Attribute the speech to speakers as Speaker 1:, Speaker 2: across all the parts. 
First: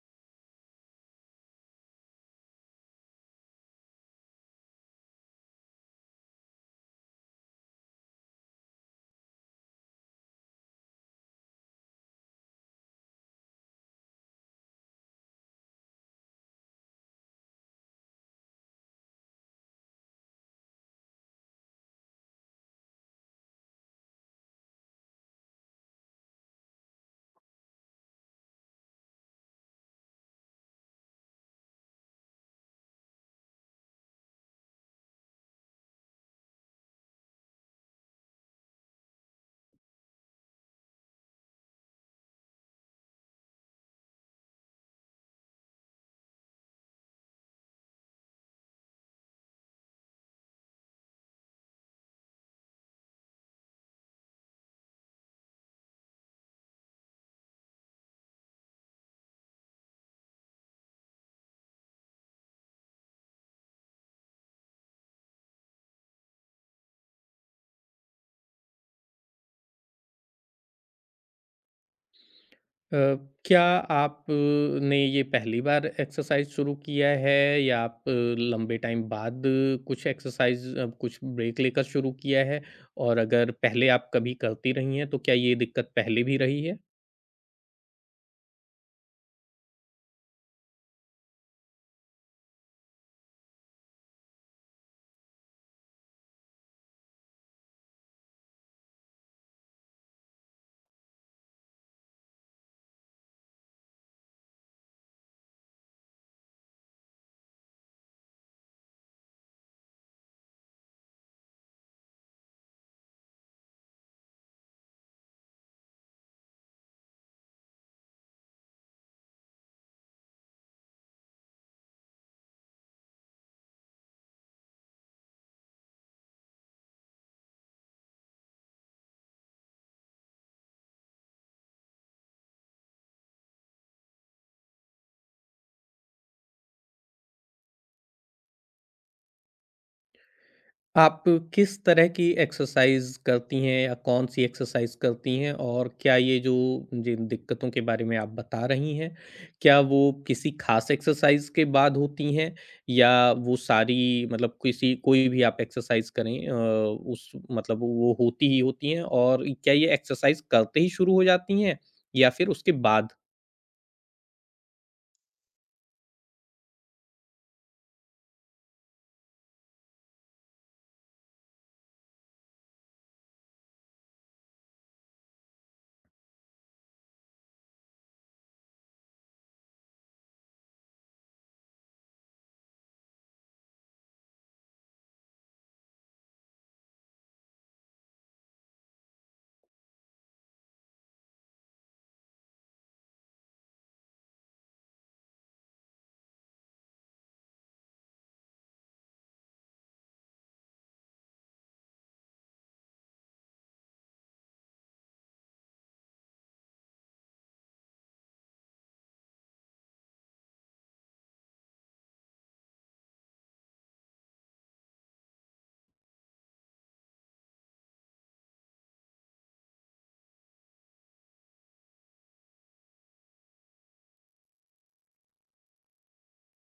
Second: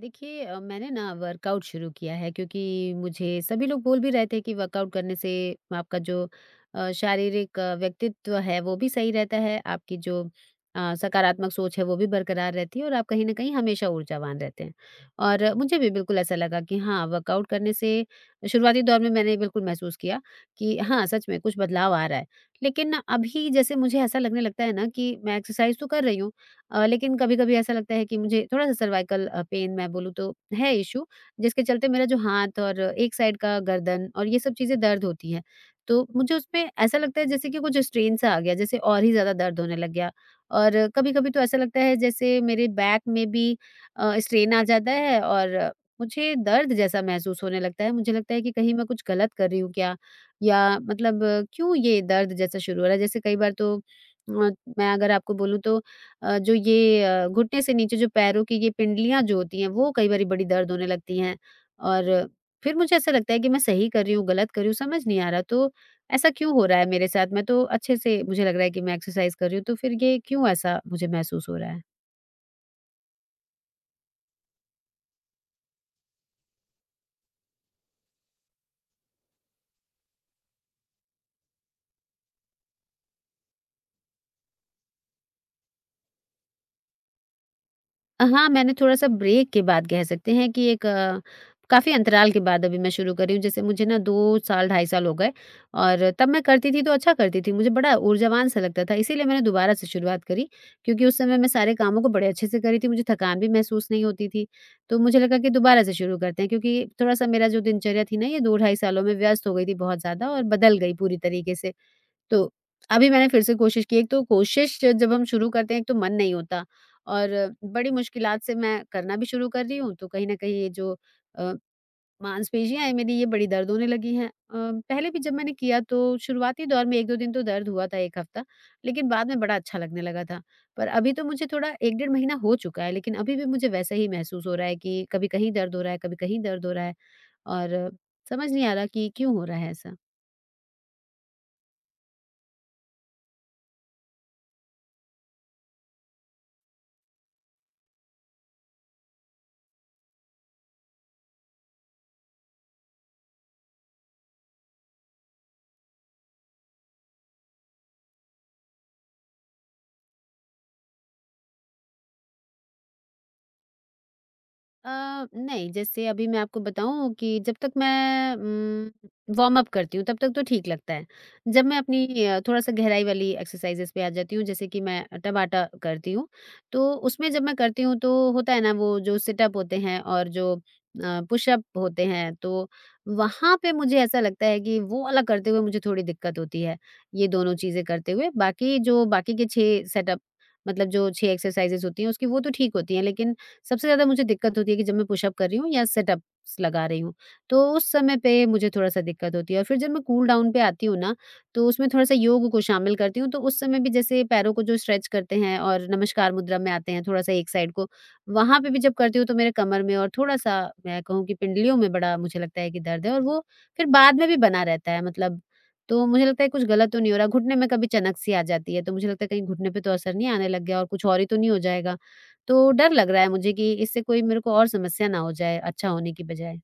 Speaker 1: देखिए मैंने ना वर्कआउट शुरू किया है, क्योंकि मुझे सभी लोग बोल भी रहे थे कि वर्कआउट करने से आपका जो शारीरिक व्यक्तित्व है वो भी सही रहता है। आपकी जो सकारात्मक सोच है वो भी बरकरार रहती है और आप कहीं ना कहीं हमेशा ऊर्जावान रहते हैं। और मुझे भी बिल्कुल ऐसा लगा कि हाँ, वर्कआउट करने से शुरुआती दौर में मैंने बिल्कुल महसूस किया कि हाँ, सच में कुछ बदलाव आ रहा है। लेकिन अभी जैसे मुझे ऐसा लगने लगता है ना कि मैं एक्सरसाइज तो कर रही हूँ, लेकिन कभी-कभी ऐसा लगता है कि मुझे थोड़ा-सा सर्वाइकल पेन मैं बोलूँ तो है इश्यू, जिसके चलते मेरा जो हाथ और एक साइड का गर्दन और ये सब चीज़ें दर्द होती हैं। तो मुझे उसमें ऐसा लगता है जैसे कि कुछ स्ट्रेन सा आ गया, जैसे और ही ज़्यादा दर्द होने लग गया। और कभी-कभी तो ऐसा लगता है जैसे मेरे बैक में भी स्ट्रेन आ जाता है और मुझे दर्द जैसा महसूस होने लगता है। मुझे लगता है कि कहीं मैं कुछ गलत कर रही हूँ क्या? या मतलब क्यों ये दर्द जैसा शुरू हो रहा है? जैसे कई बार तो मैं अगर आपको बोलूँ तो जो ये घुटने से नीचे जो पैरों की ये पिंडलियाँ जो होती हैं, वो कई बारी बड़ी दर्द होने लगती हैं। और फिर मुझे ऐसा लगता है कि मैं सही कर रही हूँ, गलत कर रही हूँ, समझ नहीं आ रहा। तो ऐसा क्यों हो रहा है मेरे साथ? मैं तो अच्छे से मुझे लग रहा है कि मैं एक्सरसाइज़ कर रही हूँ, तो फिर ये क्यों ऐसा मुझे महसूस हो रहा है?
Speaker 2: अ, क्या आप ने ये पहली बार एक्सरसाइज शुरू किया है या आप लंबे टाइम बाद कुछ एक्सरसाइज कुछ ब्रेक लेकर शुरू किया है और अगर पहले आप कभी करती रही हैं तो क्या ये दिक्कत पहले भी रही है।
Speaker 1: हाँ, मैंने थोड़ा-सा ब्रेक के बाद कह सकते हैं कि एक काफ़ी अंतराल के बाद अभी मैं शुरू कर रही हूँ। जैसे मुझे ना 2 साल, ढाई साल हो गए। और तब मैं करती थी तो अच्छा करती थी, मुझे बड़ा ऊर्जावान सा लगता था। इसीलिए मैंने दोबारा से शुरुआत करी, क्योंकि उस समय मैं सारे कामों को बड़े अच्छे से कर रही थी, मुझे थकान भी महसूस नहीं होती थी। तो मुझे लगा कि दोबारा से शुरू करते हैं, क्योंकि थोड़ा-सा मेरा जो दिनचर्या थी ना, ये 2 ढाई सालों में व्यस्त हो गई थी बहुत ज़्यादा और बदल गई पूरी तरीके से। तो अभी मैंने फिर से कोशिश की, एक तो कोशिश जब हम शुरू करते हैं, एक तो मन नहीं होता और बड़ी मुश्किलात से मैं करना भी शुरू कर रही हूँ, तो कहीं न कहीं ये जो अ, मांसपेशियाँ हैं मेरी, ये बड़ी दर्द होने लगी हैं। पहले भी जब मैंने किया तो शुरुआती दौर में 1-2 दिन तो दर्द हुआ था, 1 हफ्ता, लेकिन बाद में बड़ा अच्छा लगने लगा था। पर अभी तो मुझे थोड़ा 1 डेढ़ महीना हो चुका है, लेकिन अभी भी मुझे वैसा ही महसूस हो रहा है कि कभी कहीं दर्द हो रहा है, कभी कहीं दर्द हो रहा है और समझ नहीं आ रहा कि क्यों हो रहा है ऐसा?
Speaker 2: आप किस तरह की एक्सरसाइज़ करती हैं या कौन-सी एक्सरसाइज़ करती हैं? और क्या ये जो जिन दिक्कतों के बारे में आप बता रही हैं, क्या वो किसी ख़ास एक्सरसाइज़ के बाद होती हैं? या वो सारी मतलब किसी कोई भी आप एक्सरसाइज़ करें, उस मतलब वो होती ही होती हैं? और क्या ये एक्सरसाइज़ करते ही शुरू हो जाती हैं या फिर उसके बाद?
Speaker 1: नहीं, जैसे अभी मैं आपको बताऊँ कि जब तक मैं वार्म अप करती हूँ, तब तक तो ठीक लगता है। जब मैं अपनी थोड़ा-सा गहराई वाली एक्सरसाइज़ेज़ पे आ जाती हूँ, जैसे कि मैं टबाटा करती हूँ, तो उसमें जब मैं करती हूँ, तो होता है ना, वो जो सिट-अप होते हैं और जो पुश-अप होते हैं, तो वहाँ पे मुझे ऐसा लगता है कि वो वाला करते हुए मुझे थोड़ी दिक्कत होती है, ये दोनों चीज़ें करते हुए। बाकी जो बाकी के 6 सेटअप मतलब जो 6 एक्सरसाइज़ेज़ होती हैं उसकी, वो तो ठीक होती हैं, लेकिन सबसे ज़्यादा मुझे दिक्कत होती है कि जब मैं पुशअप कर रही हूँ या सिटअप्स लगा रही हूँ, तो उस समय पे मुझे थोड़ा-सा दिक्कत होती है। और फिर जब मैं कूल डाउन पे आती हूँ ना, तो उसमें थोड़ा-सा योग को शामिल करती हूँ, तो उस समय भी जैसे पैरों को जो स्ट्रेच करते हैं और नमस्कार मुद्रा में आते हैं थोड़ा-सा एक साइड को, वहाँ पे भी जब करती हूँ तो मेरे कमर में और थोड़ा-सा मैं कहूँ कि पिंडलियों में बड़ा मुझे लगता है कि दर्द है और वो फिर बाद में भी बना रहता है मतलब, तो मुझे लगता है कुछ गलत तो नहीं हो रहा। घुटने में कभी चनक-सी आ जाती है, तो मुझे लगता है कहीं घुटने पे तो असर नहीं आने लग गया और कुछ और ही तो नहीं हो जाएगा। तो डर लग रहा है मुझे कि इससे कोई मेरे को और समस्या ना हो जाए अच्छा होने की बजाय।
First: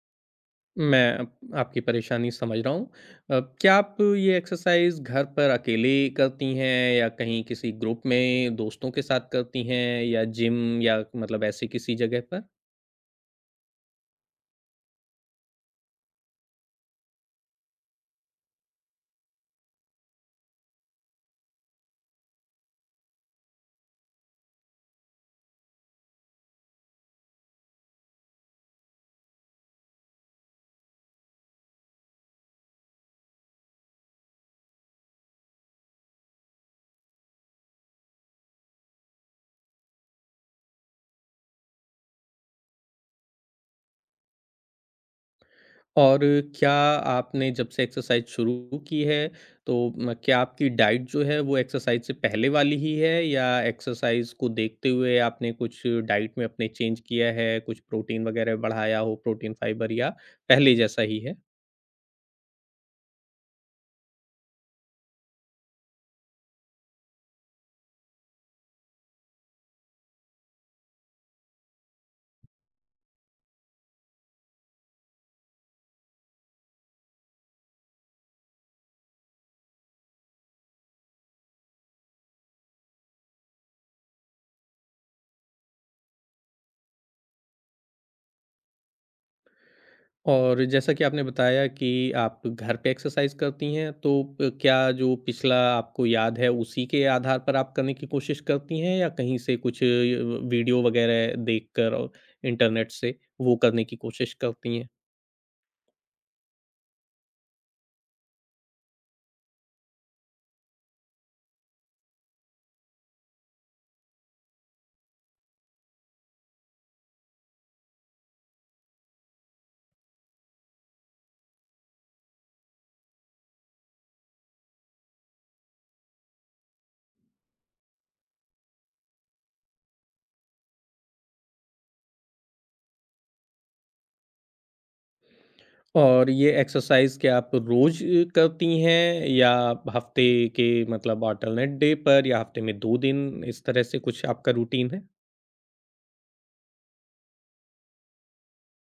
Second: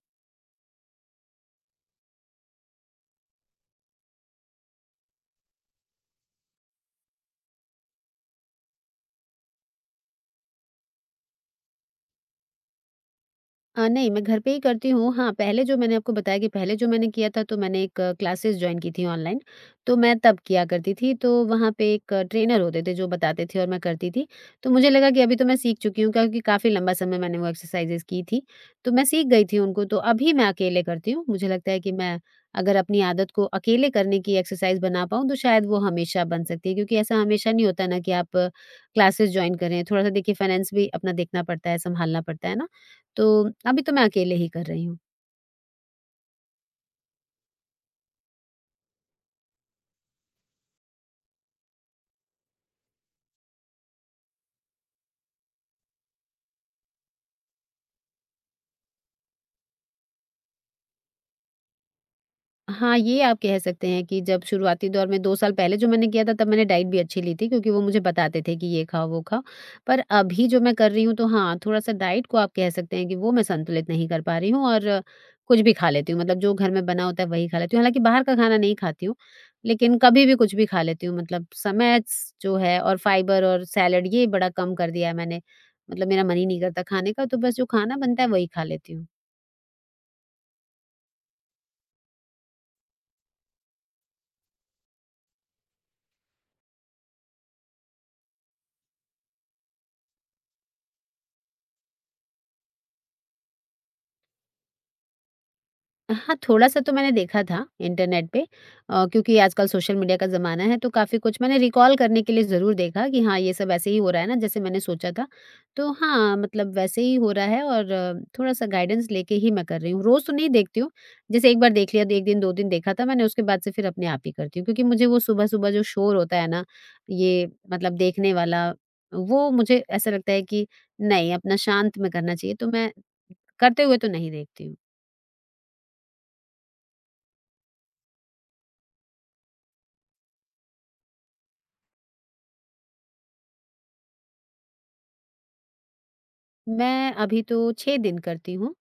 Speaker 2: मैं अप आपकी परेशानी समझ रहा हूँ। क्या आप ये एक्सरसाइज़ घर पर अकेले करती हैं या कहीं किसी ग्रुप में दोस्तों के साथ करती हैं या जिम या मतलब ऐसे किसी जगह पर?
Speaker 1: नहीं, मैं घर पे ही करती हूँ। हाँ, पहले जो मैंने आपको बताया कि पहले जो मैंने किया था तो मैंने एक क्लासेस जॉइन की थी ऑनलाइन, तो मैं तब किया करती थी। तो वहाँ पे एक ट्रेनर होते थे जो बताते थे और मैं करती थी। तो मुझे लगा कि अभी तो मैं सीख चुकी हूँ, क्योंकि काफ़ी लंबा समय मैंने वो एक्सरसाइज़ेज़ की थी, तो मैं सीख गई थी उनको। तो अभी मैं अकेले करती हूँ। मुझे लगता है कि मैं अगर अपनी आदत को अकेले करने की एक्सरसाइज़ बना पाऊँ तो शायद वो हमेशा बन सकती है, क्योंकि ऐसा हमेशा नहीं होता ना कि आप क्लासेस जॉइन करें। थोड़ा-सा देखिए, फाइनेंस भी अपना देखना पड़ता है, सँभालना पड़ता है ना? तो अभी तो मैं अकेले ही कर रही हूँ।
Speaker 2: और क्या आपने जब से एक्सरसाइज़ शुरू की है तो म क्या आपकी डाइट जो है वो एक्सरसाइज़ से पहले वाली ही है या एक्सरसाइज़ को देखते हुए आपने कुछ डाइट में अपने चेंज किया है, कुछ प्रोटीन वगैरह बढ़ाया हो, प्रोटीन, फाइबर या पहले जैसा ही है?
Speaker 1: हाँ, ये आप कह सकते हैं कि जब शुरुआती दौर में 2 साल पहले जो मैंने किया था, तब मैंने डाइट भी अच्छी ली थी, क्योंकि वो मुझे बताते थे कि ये खाओ, वो खाओ। पर अभी जो मैं कर रही हूँ तो हाँ, थोड़ा-सा डाइट को आप कह सकते हैं कि वो मैं संतुलित नहीं कर पा रही हूँ और कुछ भी खा लेती हूँ, मतलब जो घर में बना होता है वही खा लेती हूँ। हालाँकि बाहर का खाना नहीं खाती हूँ, लेकिन कभी भी कुछ भी खा लेती हूँ, मतलब समय स जो है और फाइबर और सैलेड ये बड़ा कम कर दिया है मैंने। मतलब मेरा मन ही नहीं करता खाने का, तो बस जो खाना बनता है वही खा लेती हूँ।
Speaker 2: और जैसा कि आपने बताया कि आप घर पे एक्सरसाइज करती हैं, तो प क्या जो पिछला आपको याद है, उसी के आधार पर आप करने की कोशिश करती हैं या कहीं से कुछ वीडियो वगैरह देखकर और इंटरनेट से वो करने की कोशिश करती हैं?
Speaker 1: हाँ, थोड़ा-सा तो मैंने देखा था इंटरनेट पे, क्योंकि आजकल सोशल मीडिया का ज़माना है, तो काफ़ी कुछ मैंने रिकॉल करने के लिए ज़रूर देखा कि हाँ, ये सब ऐसे ही हो रहा है ना जैसे मैंने सोचा था। तो हाँ, मतलब वैसे ही हो रहा है और थोड़ा-सा गाइडेंस लेके ही मैं कर रही हूँ। रोज़ तो नहीं देखती हूँ, जैसे एक बार देख लिया, 1 दिन 2 दिन देखा था मैंने, उसके बाद से फिर अपने आप ही करती हूँ, क्योंकि मुझे वो सुबह-सुबह जो शोर होता है ना, ये मतलब देखने वाला, वो मुझे ऐसा लगता है कि नहीं, अपना शांत में करना चाहिए, तो मैं करते हुए तो नहीं देखती हूँ।
Speaker 2: और ये एक्सरसाइज क्या आप रोज़ करती हैं या हफ़्ते के मतलब ऑल्टरनेट डे पर या हफ़्ते में 2 दिन, इस तरह से कुछ आपका रूटीन है?
Speaker 1: मैं अभी तो 6 दिन करती हूँ।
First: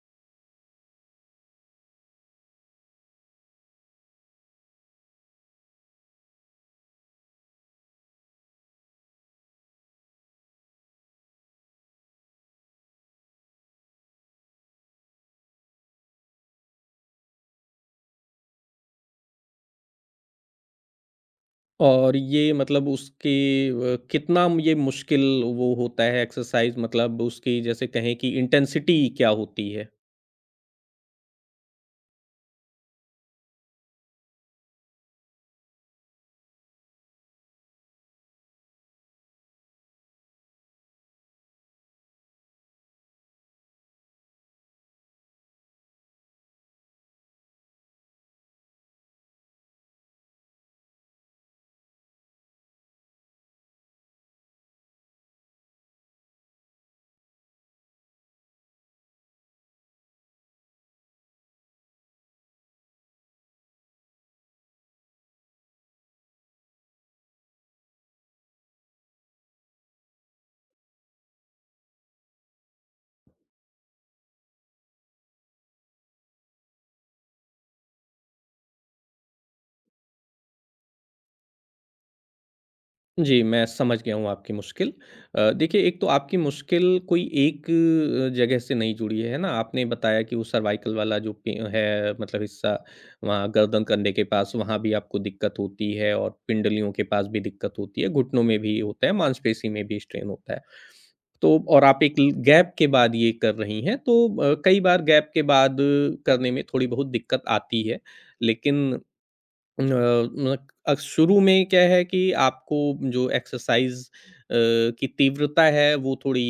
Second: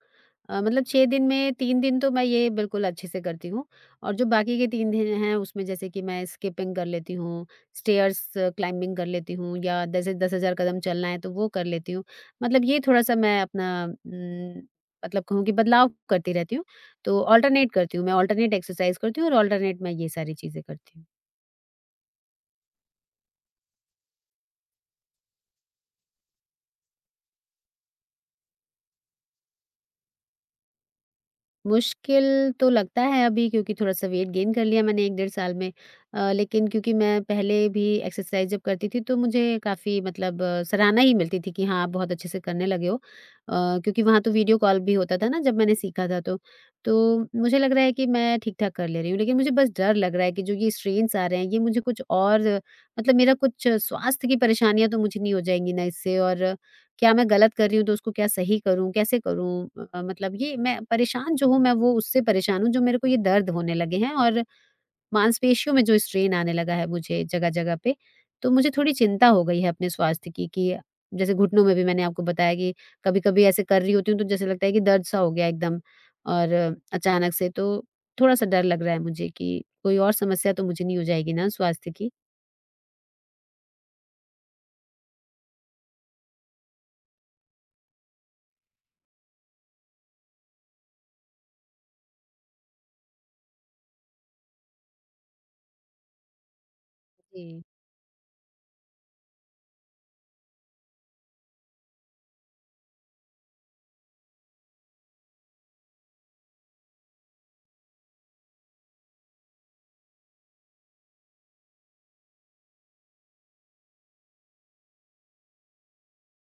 Speaker 1: मतलब 6 दिन में 3 दिन तो मैं ये बिल्कुल अच्छे से करती हूँ और जो बाकी के 3 दिन हैं उसमें जैसे कि मैं स्किपिंग कर लेती हूँ, स्टेयर्स क्लाइंबिंग कर लेती हूँ, या जैसे 10,000 कदम चलना है तो वो कर लेती हूँ। मतलब ये थोड़ा-सा मैं अपना मतलब कहूँ कि बदलाव करती रहती हूँ। तो ऑल्टरनेट करती हूँ, मैं ऑल्टरनेट एक्सरसाइज़ करती हूँ और ऑल्टरनेट मैं ये सारी चीज़ें करती हूँ।
Speaker 2: और ये मतलब उसके कितना ये मुश्किल वो होता है एक्सरसाइज मतलब उसकी जैसे कहें कि इंटेंसिटी क्या होती है?
Speaker 1: मुश्किल तो लगता है अभी, क्योंकि थोड़ा-सा वेट गेन कर लिया मैंने 1 डेढ़ साल में। लेकिन क्योंकि मैं पहले भी एक्सरसाइज़ जब करती थी तो मुझे काफ़ी मतलब सराहना ही मिलती थी कि हाँ, आप बहुत अच्छे से करने लगे हो। क्योंकि वहाँ तो वीडियो कॉल भी होता था ना जब मैंने सीखा था तो। तो मुझे लग रहा है कि मैं ठीक-ठाक कर ले रही हूँ, लेकिन मुझे बस डर लग रहा है कि जो ये स्ट्रेन्स आ रहे हैं ये मुझे कुछ और, मतलब मेरा कुछ स्वास्थ्य की परेशानियाँ तो मुझे नहीं हो जाएँगी ना इससे। और क्या मैं गलत कर रही हूँ, तो उसको क्या सही करूँ, कैसे करूँ? मतलब ये मैं परेशान जो हूँ, मैं वो उससे परेशान हूँ जो मेरे को ये दर्द होने लगे हैं और मांसपेशियों में जो स्ट्रेन आने लगा है मुझे जगह-जगह पे, तो मुझे थोड़ी चिंता हो गई है अपने स्वास्थ्य की कि जैसे घुटनों में भी मैंने आपको बताया कि कभी-कभी ऐसे कर रही होती हूँ तो जैसे लगता है कि दर्द सा हो गया एकदम और अचानक से, तो थोड़ा-सा डर लग रहा है मुझे कि कोई और समस्या तो मुझे नहीं हो जाएगी ना स्वास्थ्य की?
Speaker 2: जी, मैं समझ गया हूँ आपकी मुश्किल। देखिए, एक तो आपकी मुश्किल कोई एक जगह से नहीं जुड़ी है ना? आपने बताया कि वो सर्वाइकल वाला जो पे है मतलब हिस्सा वहाँ गर्दन कंधे के पास, वहाँ भी आपको दिक्कत होती है और पिंडलियों के पास भी
Speaker 1: जी,
Speaker 2: दिक्कत होती है, घुटनों में भी होता है, मांसपेशी में भी स्ट्रेन होता है। तो और आप एक ल गैप के बाद ये कर रही हैं, तो कई बार गैप के बाद करने में थोड़ी बहुत दिक्कत आती है। लेकिन अ, म शुरू में क्या है कि आपको जो एक्सरसाइज़ की तीव्रता है वो थोड़ी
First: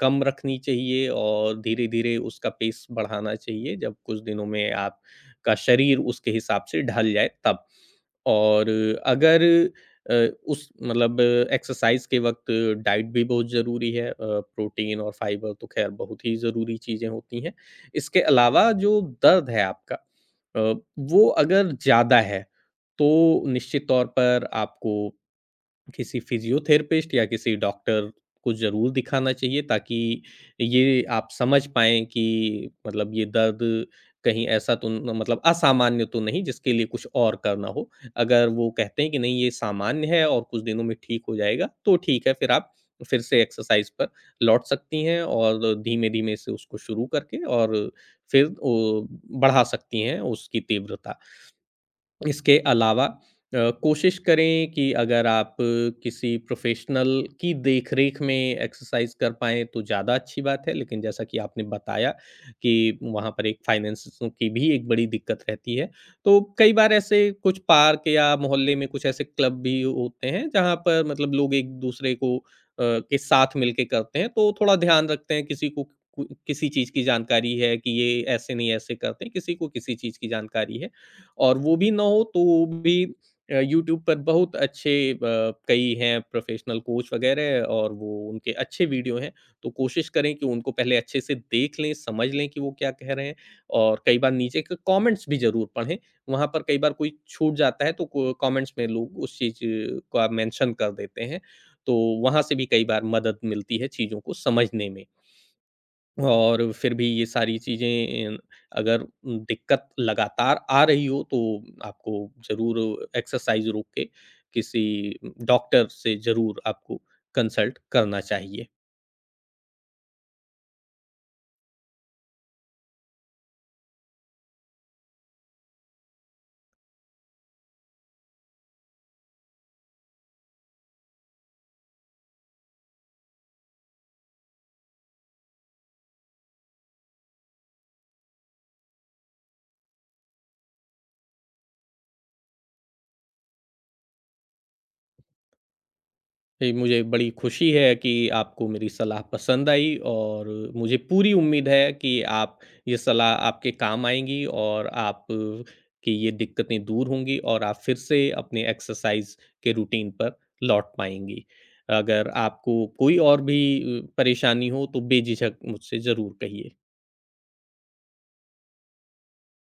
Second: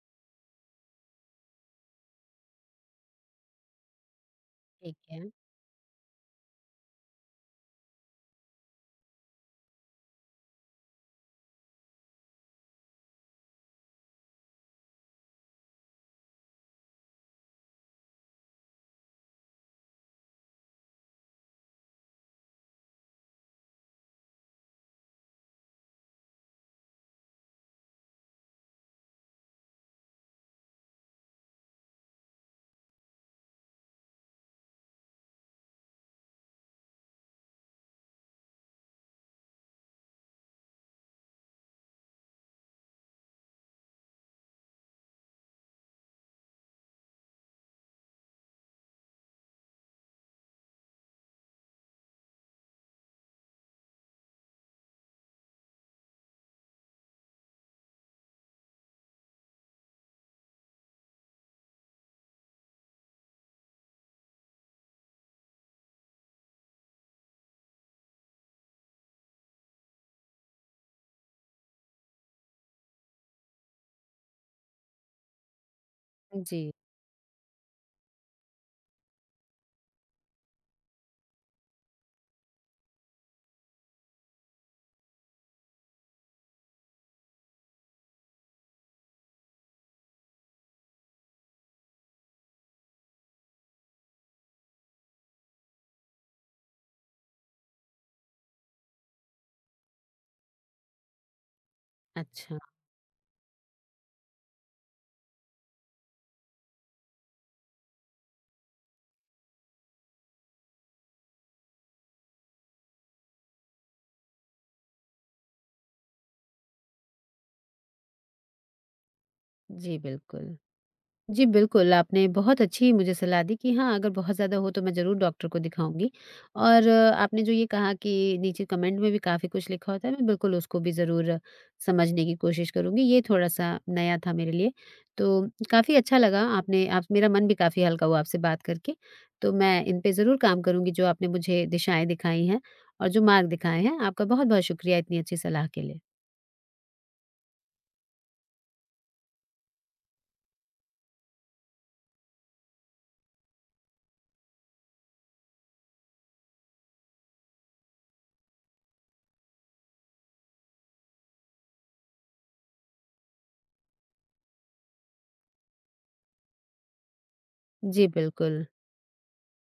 Speaker 2: कम रखनी चाहिए और धीरे-धीरे उसका पेस बढ़ाना चाहिए। जब कुछ दिनों में
Speaker 1: ठीक है।
Speaker 2: आपका शरीर उसके हिसाब से ढल जाए, तब। और अगर अ, उस मतलब एक्सरसाइज के वक़्त डाइट भी बहुत ज़रूरी है। प्रोटीन और फाइबर तो ख़ैर बहुत ही ज़रूरी चीज़ें होती हैं। इसके अलावा जो दर्द है आपका, अ, वो अगर ज़्यादा है, तो निश्चित तौर पर आपको किसी फिजियोथेरेपिस्ट या किसी डॉक्टर को ज़रूर दिखाना चाहिए, ताकि ये आप समझ पाएँ कि मतलब ये दर्द कहीं ऐसा तो न मतलब असामान्य तो नहीं जिसके लिए कुछ और करना हो। अगर वो कहते हैं कि नहीं ये सामान्य है और कुछ दिनों में ठीक हो जाएगा, तो ठीक है, फिर आप फिर से एक्सरसाइज़ पर लौट सकती हैं और धीमे-धीमे से उसको शुरू करके और फिर ओ बढ़ा सकती हैं उसकी तीव्रता। इसके अलावा कोशिश करें कि अगर आप किसी प्रोफेशनल की देखरेख में एक्सरसाइज कर पाएँ तो ज़्यादा अच्छी बात है, लेकिन जैसा कि आपने बताया कि वहाँ पर एक फाइनेंसेस की भी एक बड़ी दिक्कत रहती है। तो कई बार ऐसे कुछ पार्क या मोहल्ले में कुछ ऐसे क्लब भी होते हैं जहाँ पर मतलब लोग एक-दूसरे को के साथ मिलके करते हैं, तो थोड़ा ध्यान रखते हैं, किसी को कु किसी
Speaker 1: जी।
Speaker 2: चीज़ की जानकारी है कि ये ऐसे नहीं ऐसे करते हैं, किसी को किसी चीज़ की जानकारी है। और वो भी ना हो तो भी यूट्यूब पर बहुत अच्छे कई हैं प्रोफेशनल कोच वगैरह और वो उनके अच्छे वीडियो हैं, तो कोशिश करें कि उनको पहले अच्छे से देख लें, समझ लें कि वो क्या कह रहे हैं और कई बार नीचे के कमेंट्स भी ज़रूर पढ़ें। वहाँ पर कई बार कोई छूट जाता है तो कमेंट्स में लोग उस चीज़ का मेंशन कर देते हैं, तो वहाँ से
Speaker 1: अच्छा।
Speaker 2: भी कई बार मदद मिलती है चीज़ों को समझने में। और फिर भी ये सारी चीज़ें अगर दिक्कत लगातार आ रही हो तो आपको ज़रूर एक्सरसाइज रोक के किसी डॉक्टर से ज़रूर आपको कंसल्ट करना चाहिए।
Speaker 1: जी, बिल्कुल। जी, बिल्कुल, आपने बहुत अच्छी मुझे सलाह दी कि हाँ, अगर बहुत ज़्यादा हो तो मैं ज़रूर डॉक्टर को दिखाऊँगी। और आपने जो ये कहा कि नीचे कमेंट में भी काफ़ी कुछ लिखा होता है, मैं बिल्कुल उसको भी ज़रूर समझने की कोशिश करूँगी। ये थोड़ा-सा नया था मेरे लिए, तो काफ़ी अच्छा लगा, आपने आप मेरा मन भी काफ़ी हल्का हुआ आपसे बात करके। तो मैं इन पे ज़रूर काम करूँगी, जो आपने मुझे दिशाएँ दिखाई हैं और जो मार्ग दिखाए हैं। आपका बहुत-बहुत शुक्रिया इतनी अच्छी सलाह के लिए।
Speaker 2: जी, मुझे बड़ी खुशी है कि आपको मेरी सलाह पसंद आई और मुझे पूरी उम्मीद है कि आप ये सलाह आपके काम आएँगी और आप की ये दिक्कतें दूर होंगी और आप फिर से अपने एक्सरसाइज़ के रूटीन पर लौट पाएँगी। अगर आपको कोई और भी परेशानी हो तो बेझिझक मुझसे ज़रूर कहिए।
Speaker 1: जी, बिल्कुल।